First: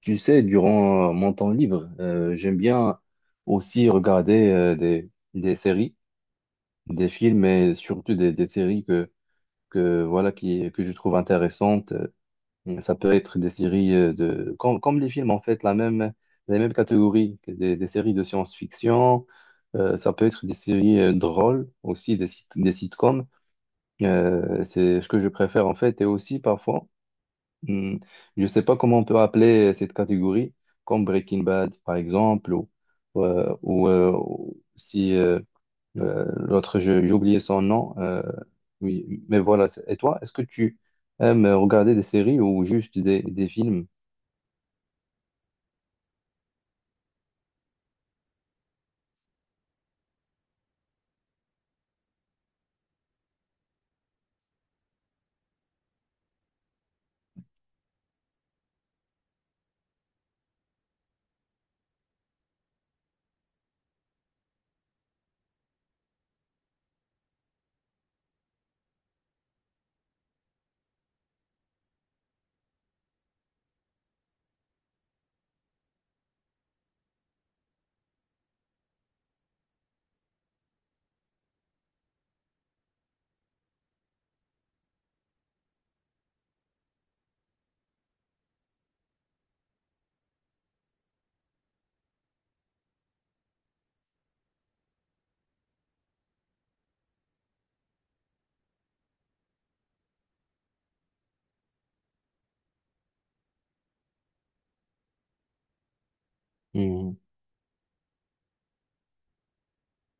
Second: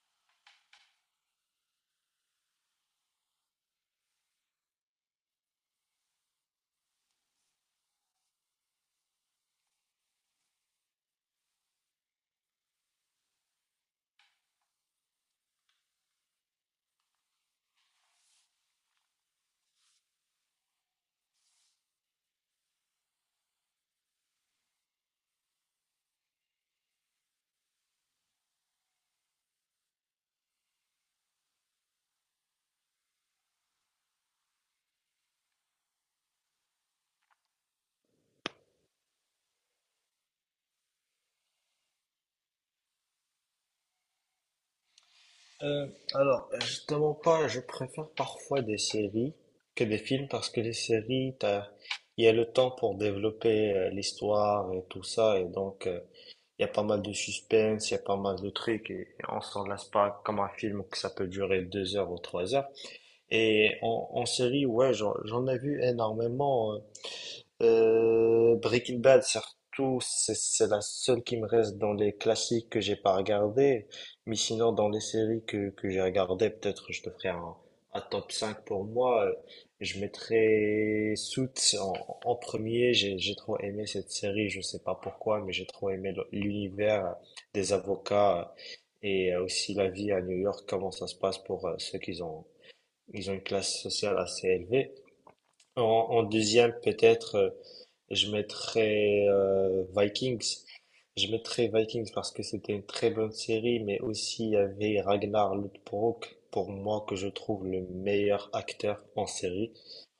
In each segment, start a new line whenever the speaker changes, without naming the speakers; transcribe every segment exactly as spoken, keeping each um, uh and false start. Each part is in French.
Tu sais, durant euh, mon temps libre, euh, j'aime bien aussi regarder euh, des, des séries, des films, mais surtout des, des séries que, que, voilà, qui, que je trouve intéressantes. Euh, Ça peut être des séries euh, de, comme, comme les films, en fait, la même, la même catégorie, que des, des séries de science-fiction. Euh, ça peut être des séries euh, drôles aussi, des, sit- des sitcoms. Euh, c'est ce que je préfère, en fait, et aussi parfois. Hmm. Je ne sais pas comment on peut appeler cette catégorie, comme Breaking Bad par exemple, ou, euh, ou, euh, ou si euh, euh, l'autre, je- j'ai oublié son nom. Euh, oui, mais voilà. c'est- Et toi, est-ce que tu aimes regarder des séries ou juste des, des films?
Euh, alors, justement pas, je préfère parfois des séries que des films parce que les séries, t'as- il y a le temps pour développer euh, l'histoire et tout ça, et donc euh, il y a pas mal de suspense, il y a pas mal de trucs, et, et on s'en lasse pas comme un film que ça peut durer deux heures ou trois heures. Et en, en série, ouais, j'en j'en ai vu énormément. euh, euh, Breaking Bad, surtout, c'est c'est la seule qui me reste dans les classiques que j'ai pas regardé. Mais sinon, dans les séries que, que j'ai regardées, peut-être je te ferai un, un top cinq pour moi. Euh, Je mettrai Suits en, en premier. J'ai j'ai trop aimé cette série, je sais pas pourquoi, mais j'ai trop aimé le- l'univers des avocats et aussi la vie à New York, comment ça se passe pour euh, ceux qui ont, ils ont une classe sociale assez élevée. En, en deuxième, peut-être, euh, je mettrais euh, Vikings. Je mettrais Vikings parce que c'était une très bonne série, mais aussi il y avait Ragnar Lothbrok, pour moi, que
Hmm.
je trouve le meilleur acteur en série.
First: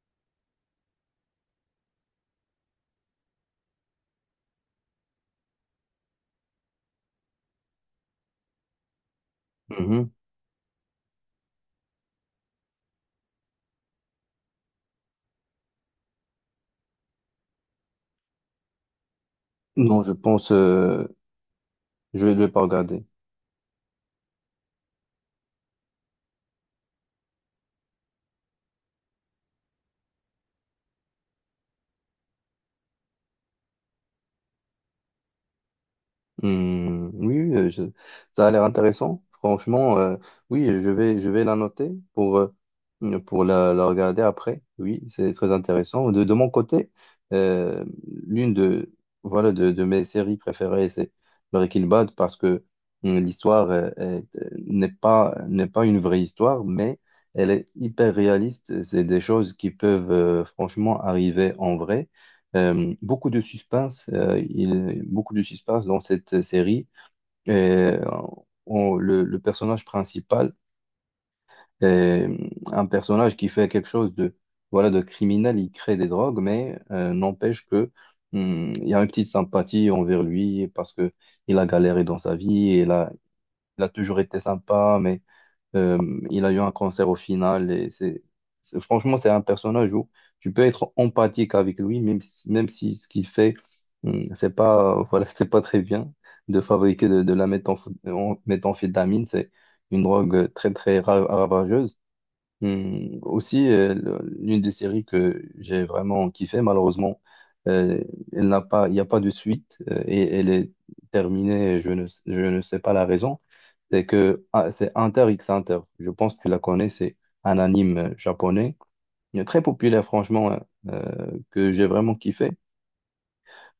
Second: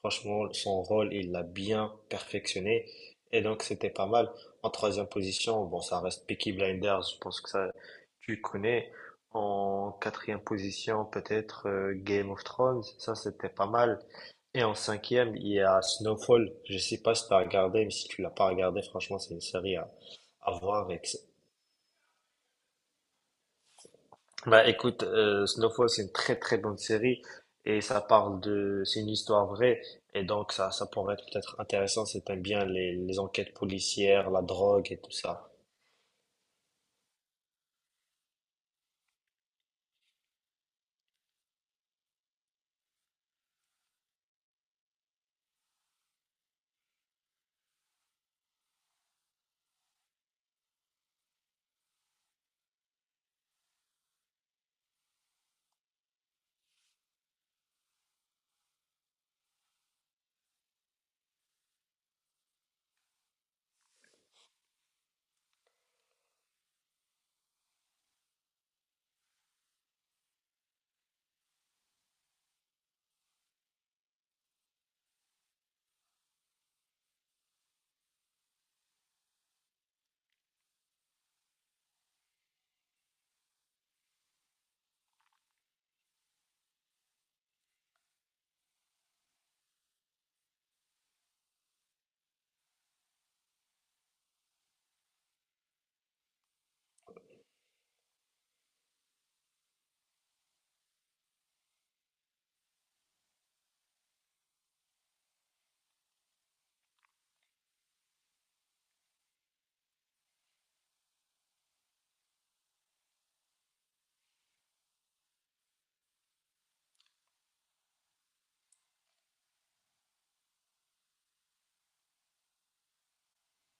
Franchement, son rôle, il l'a bien perfectionné. Et donc, c'était pas mal. En troisième position, bon, ça reste Peaky Blinders, je pense que ça, tu connais. En
Mhm.
quatrième position, peut-être euh, Game of Thrones, ça, c'était pas mal. Et en cinquième, il y a Snowfall. Je sais pas si tu as regardé, mais si tu l'as pas regardé, franchement, c'est une série à,
Non, je pense,
à voir.
euh,
Avec.
je ne vais pas regarder.
Bah écoute, euh, Snowfall, c'est une très très bonne série et ça parle de, c'est une histoire vraie et donc ça, ça pourrait être peut-être intéressant si t'aimes bien les, les enquêtes policières, la drogue et tout ça.
Hmm, oui, oui, euh, je- ça a l'air intéressant. Franchement, euh, oui, je vais, je vais la noter pour, euh, pour la, la regarder après. Oui, c'est très intéressant. De, de mon côté, euh, l'une de, voilà, de, de mes séries préférées, c'est Breaking Bad parce que hum, l'histoire euh, est- euh, n'est pas, n'est pas une vraie histoire, mais elle est hyper réaliste. C'est des choses qui peuvent euh, franchement arriver en vrai. Euh, beaucoup de suspense, euh, il, beaucoup de suspense dans cette série. Euh, on- le, le personnage principal est un personnage qui fait quelque chose de, voilà, de criminel, il crée des drogues, mais euh, n'empêche que hum, il y a une petite sympathie envers lui parce que il a galéré dans sa vie, il a, il a toujours été sympa, mais euh, il a eu un cancer au final et c'est, c'est- franchement, c'est un personnage où tu peux être empathique avec lui, même si, même si ce qu'il fait, hum, c'est pas, voilà, c'est pas très bien de fabriquer de, de la méthamph- en- méthamphétamine. C'est une drogue très, très ra- ravageuse. Hum, aussi, euh, le- l'une des séries que j'ai vraiment kiffé, malheureusement, euh, elle n'a pas, il n'y a pas de suite euh, et elle est terminée. Je ne, s- je ne sais pas la raison. C'est que ah, c'est Hunter x Hunter. Je pense que tu la connais. C'est un anime euh, japonais euh, très populaire, franchement, hein, euh, que j'ai vraiment kiffé.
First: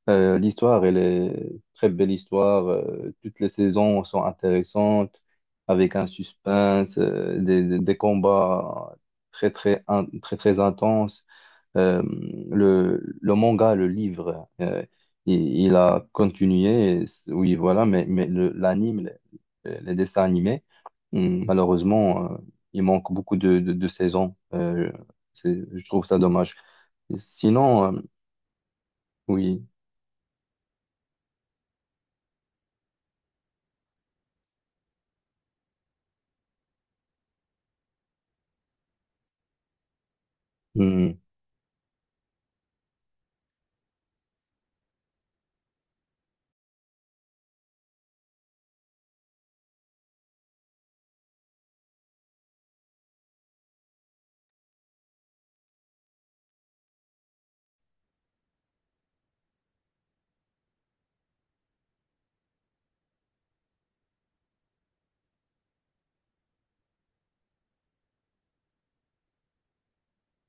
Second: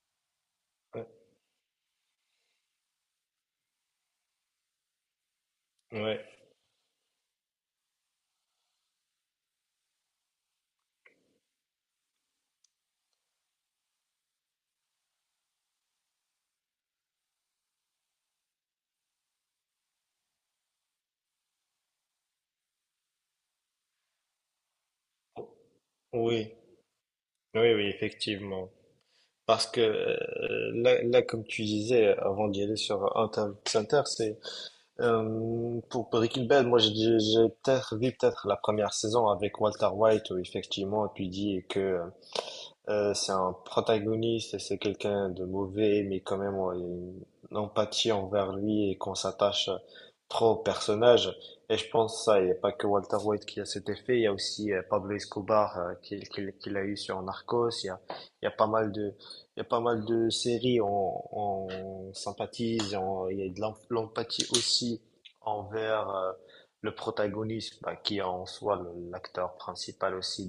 Euh, l'histoire, elle
Ouais.
est très belle histoire. Euh, toutes les saisons sont intéressantes, avec un
Ouais.
suspense, euh, des, des- des combats très très in- très très intenses. Euh, le, le manga, le livre, euh, il, il a continué. et c- Oui, voilà, mais, mais le- l'anime, les, les dessins animés, hum, malheureusement, euh, il manque beaucoup de, de, de saisons. Euh, c'est- je trouve ça
Oui,
dommage.
oui, oui,
Sinon, euh,
effectivement.
oui.
Parce que euh, là, là, comme tu disais avant d'y aller sur Interview Center, c'est. Euh, pour Breaking Bad, moi j'ai j'ai peut-être vu peut-être la première saison avec Walter White où effectivement
Hum,
tu dis que euh, c'est un protagoniste, c'est quelqu'un de mauvais, mais quand même on a une empathie envers lui et qu'on s'attache trop au personnage. Et je pense ça, il n'y a pas que Walter White qui a cet effet, il y a aussi euh, Pablo Escobar euh, qui, qui- qui l'a eu sur Narcos, il y a, il y a pas mal de, il y a pas mal de séries, on, on sympathise, on- il y a de l'em- l'empathie aussi envers euh, le protagoniste, bah, qui est en soi le- l'acteur principal aussi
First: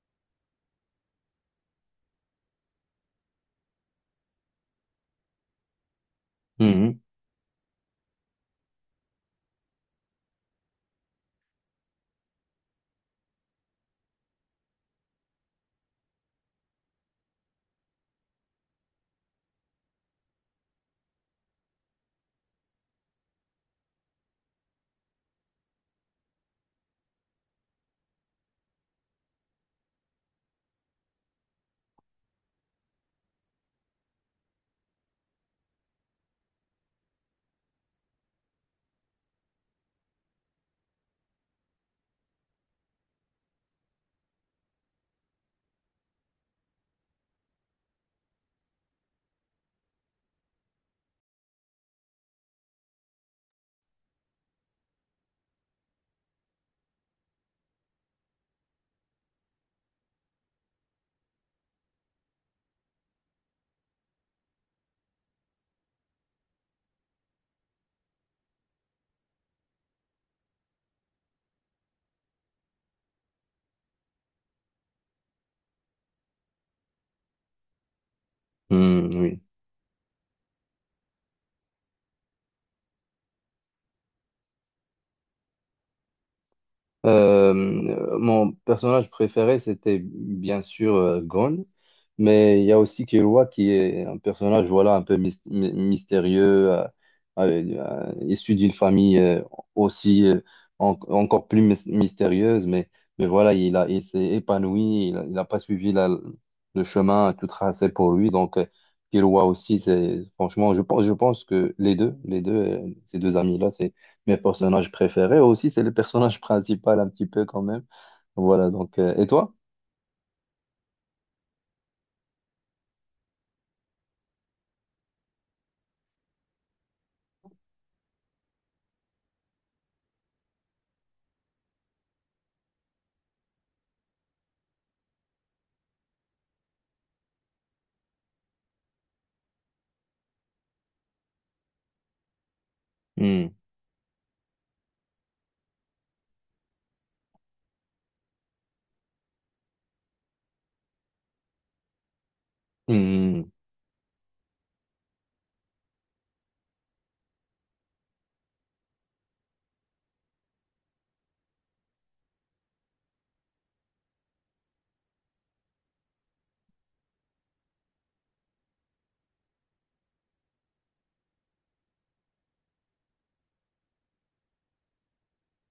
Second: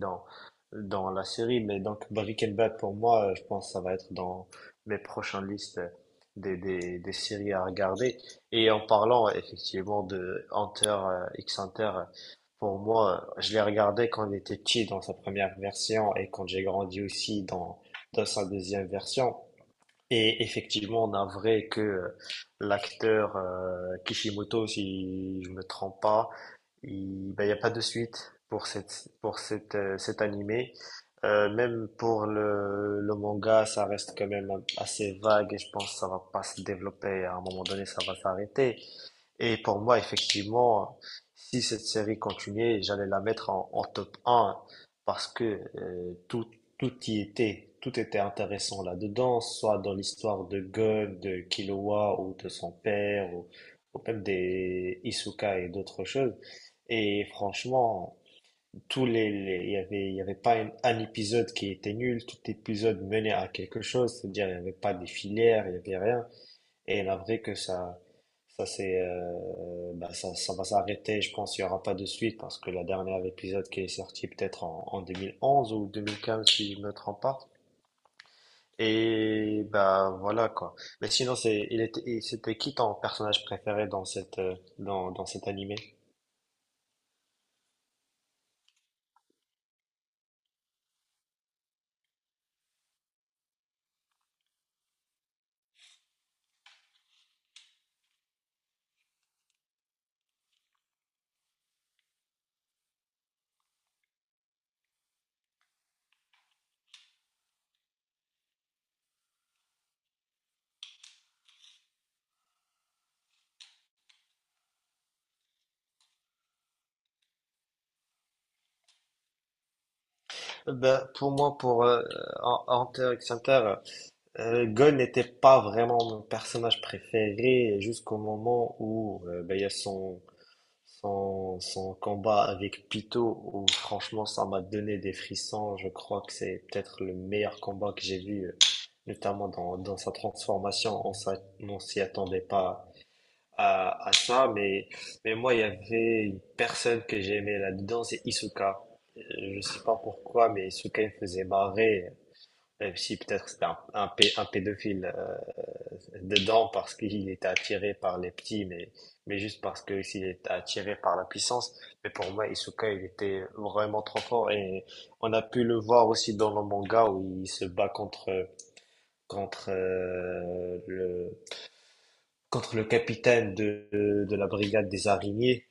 dans la série. Mais donc, Breaking Bad, pour moi, euh, je pense que ça va être dans mes prochaines listes euh, des, des,
hum.
des séries à regarder. Et en parlant euh, effectivement de Hunter, euh, X Hunter, euh, pour moi, euh, je l'ai regardé quand il était petit dans sa première version et quand j'ai grandi aussi dans, dans sa deuxième version. Et effectivement, on a vrai que euh, l'acteur euh, Kishimoto, si je me trompe pas, il n'y a pas de suite pour cette, pour cette, euh, cet animé. Euh, même pour le, le manga, ça reste quand même assez vague et je pense que ça va pas se développer. À un moment donné, ça va s'arrêter. Et pour moi, effectivement, si cette série continuait, j'allais la mettre en, en top un parce que euh, tout, tout y était, tout était intéressant là-dedans, soit dans l'histoire de God, de Killua ou de son père, ou, ou même des Isuka et d'autres choses. Et franchement, tous les, les- il y avait, il y avait pas un, un épisode qui était nul, tout épisode menait à quelque chose, c'est-à-dire il n'y avait pas des filières, il n'y avait rien. Et la vraie que ça, ça c'est, euh, bah, ça, ça va s'arrêter. Je pense qu'il n'y aura pas de suite parce que la dernière épisode qui est sorti peut-être en, en deux mille onze ou deux mille quinze si je me trompe pas.
Hmm, oui.
Et bah voilà quoi. Mais sinon c'est, il était, il- c'était qui ton personnage préféré dans cette, euh, dans, dans cet animé?
Euh, Mon personnage préféré, c'était bien sûr euh, Gon, mais il y a aussi Killua qui est un personnage voilà, un peu mys- my- mystérieux, euh, euh, euh, issu d'une famille euh, aussi euh, en- encore plus mys- mystérieuse, mais, mais voilà, il a, il s'est épanoui, il n'a pas suivi la- le chemin tout tracé pour lui, donc euh, Killua aussi, c'est franchement, je pense, je pense que les deux, les deux, euh, ces deux amis-là, c'est mes personnages préférés. Aussi, c'est le personnage principal un petit peu quand même. Voilà, donc, euh, et toi?
Bah, pour moi, pour euh, en- Hunter x Hunter, euh, Gon n'était pas vraiment mon personnage préféré jusqu'au moment où euh, bah, il y a son Son, son combat avec Pyto, où franchement ça m'a donné des frissons, je crois que c'est peut-être le meilleur combat que j'ai vu, euh, notamment dans, dans sa transformation. On s'a- on s'y attendait pas
Hmm.
à, à ça, mais, mais moi il y avait une personne que j'aimais là-dedans, c'est Isuka. Euh, Je sais pas pourquoi, mais Isuka il me faisait marrer, euh, même si peut-être
Hmm.
c'était un, un, pé- un pédophile. Euh, dedans parce qu'il était attiré par les petits, mais, mais juste parce que s'il était attiré par la puissance. Mais pour moi, Isuka, il était vraiment trop fort et on a pu le voir aussi dans le manga où il se bat contre, contre euh, le, contre le capitaine de, de de la brigade des araignées.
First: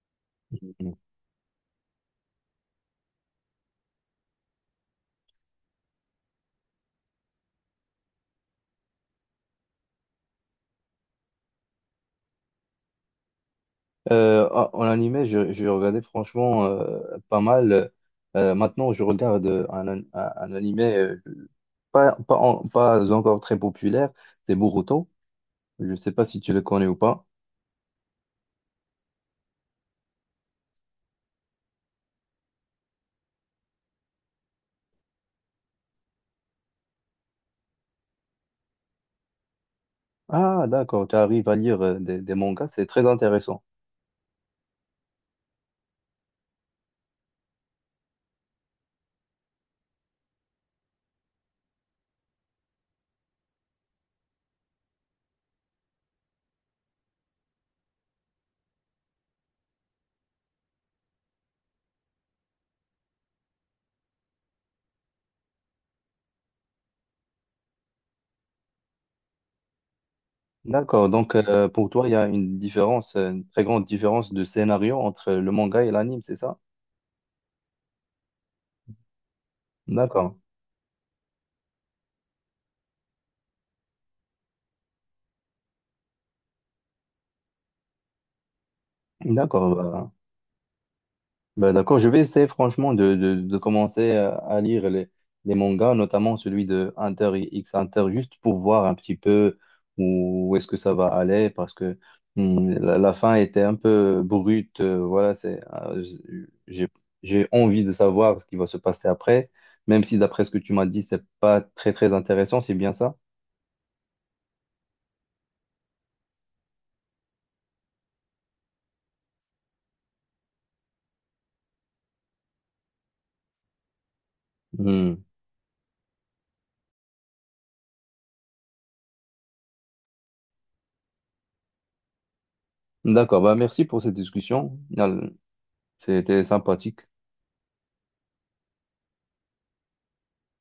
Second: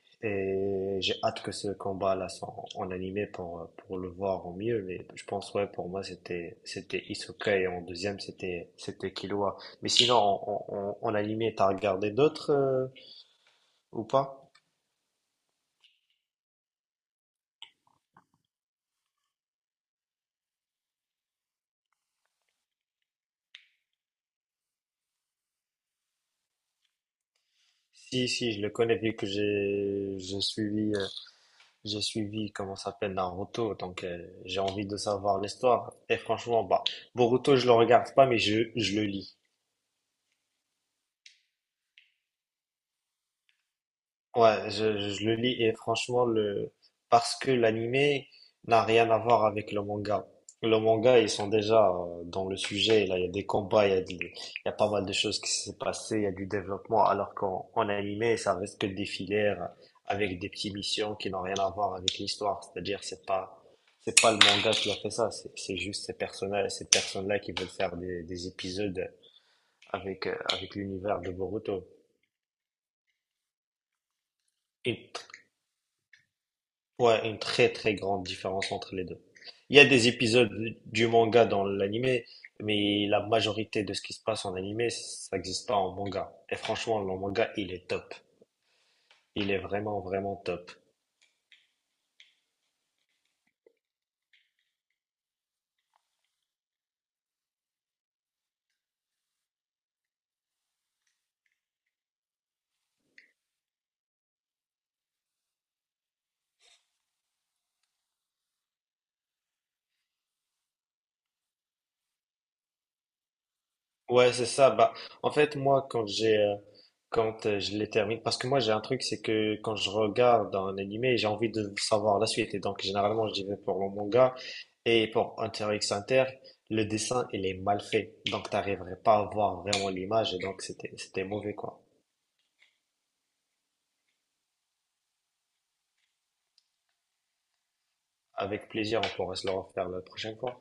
Hmm, hmm.
Et j'ai hâte que ce combat-là soit en, en animé pour, euh, pour le voir au mieux. Mais je pense, ouais, pour moi, c'était, c'était Hisoka et en deuxième, c'était, c'était Killua. Mais sinon, en, en, en en animé, t'as regardé d'autres euh, ou
Euh,
pas?
en en animé, je, je regardais franchement euh, pas mal. Euh, maintenant, je regarde euh, un, un, un animé euh, pas, pas, en- pas encore très populaire, c'est Boruto. Je ne sais pas si tu le connais ou pas.
Si, si, je le connais vu que j'ai, j'ai suivi, euh, j'ai suivi, comment ça s'appelle, Naruto. Donc, euh, j'ai envie de savoir l'histoire. Et franchement, bah, Boruto, je le regarde pas, mais je, je le lis.
Ah, d'accord, tu arrives à lire euh, des, des mangas, c'est très intéressant.
Ouais, je, je le lis et franchement, le. Parce que l'animé n'a rien à voir avec le manga. Le manga, ils sont déjà euh, dans le sujet. Là, il y a des combats, il y a, des- il y a pas mal de choses qui s'est passé, il y a du développement. Alors qu'en en animé, ça reste que des filaires avec des petites missions qui n'ont rien à voir avec l'histoire. C'est-à-dire, c'est pas, c'est pas le manga qui a fait ça. C'est c'est juste ces personnages, ces personnes-là qui veulent faire des, des épisodes avec, euh, avec
D'accord,
l'univers de
donc euh,
Boruto.
pour toi, il y a une différence, euh, une très grande différence de scénario
Et.
entre le manga et l'anime, c'est ça?
Ouais, une très très grande différence entre les deux. Il y a des
D'accord,
épisodes du manga dans l'anime, mais la majorité de ce qui se passe en anime, ça n'existe pas en manga. Et franchement, le manga, il est top. Il est
d'accord,
vraiment
bah,
vraiment top.
bah, d'accord. Je vais essayer franchement de, de, de commencer à à lire les, les mangas, notamment celui de Hunter X Hunter, juste pour voir un petit peu où, où est-ce que ça va aller, parce que hmm, la, la fin était un peu brute. euh, voilà, c'est, euh, j'ai, j'ai envie de savoir ce qui va se passer après, même si d'après ce que tu m'as dit, c'est pas très très intéressant, c'est bien ça?
Ouais, c'est ça. Bah, en fait, moi, quand j'ai, euh, quand euh, je les termine, parce que moi, j'ai un truc, c'est que quand je regarde un animé, j'ai envie de savoir la suite. Et donc, généralement, j'y vais pour le manga et
Hmm.
pour Hunter x Hunter, le dessin, il est mal fait. Donc, t'arriverais pas à voir vraiment l'image. Et donc, c'était, c'était mauvais, quoi.
D'accord, bah merci pour cette discussion. C'était sympathique.
Avec plaisir, on pourra se le refaire la prochaine fois.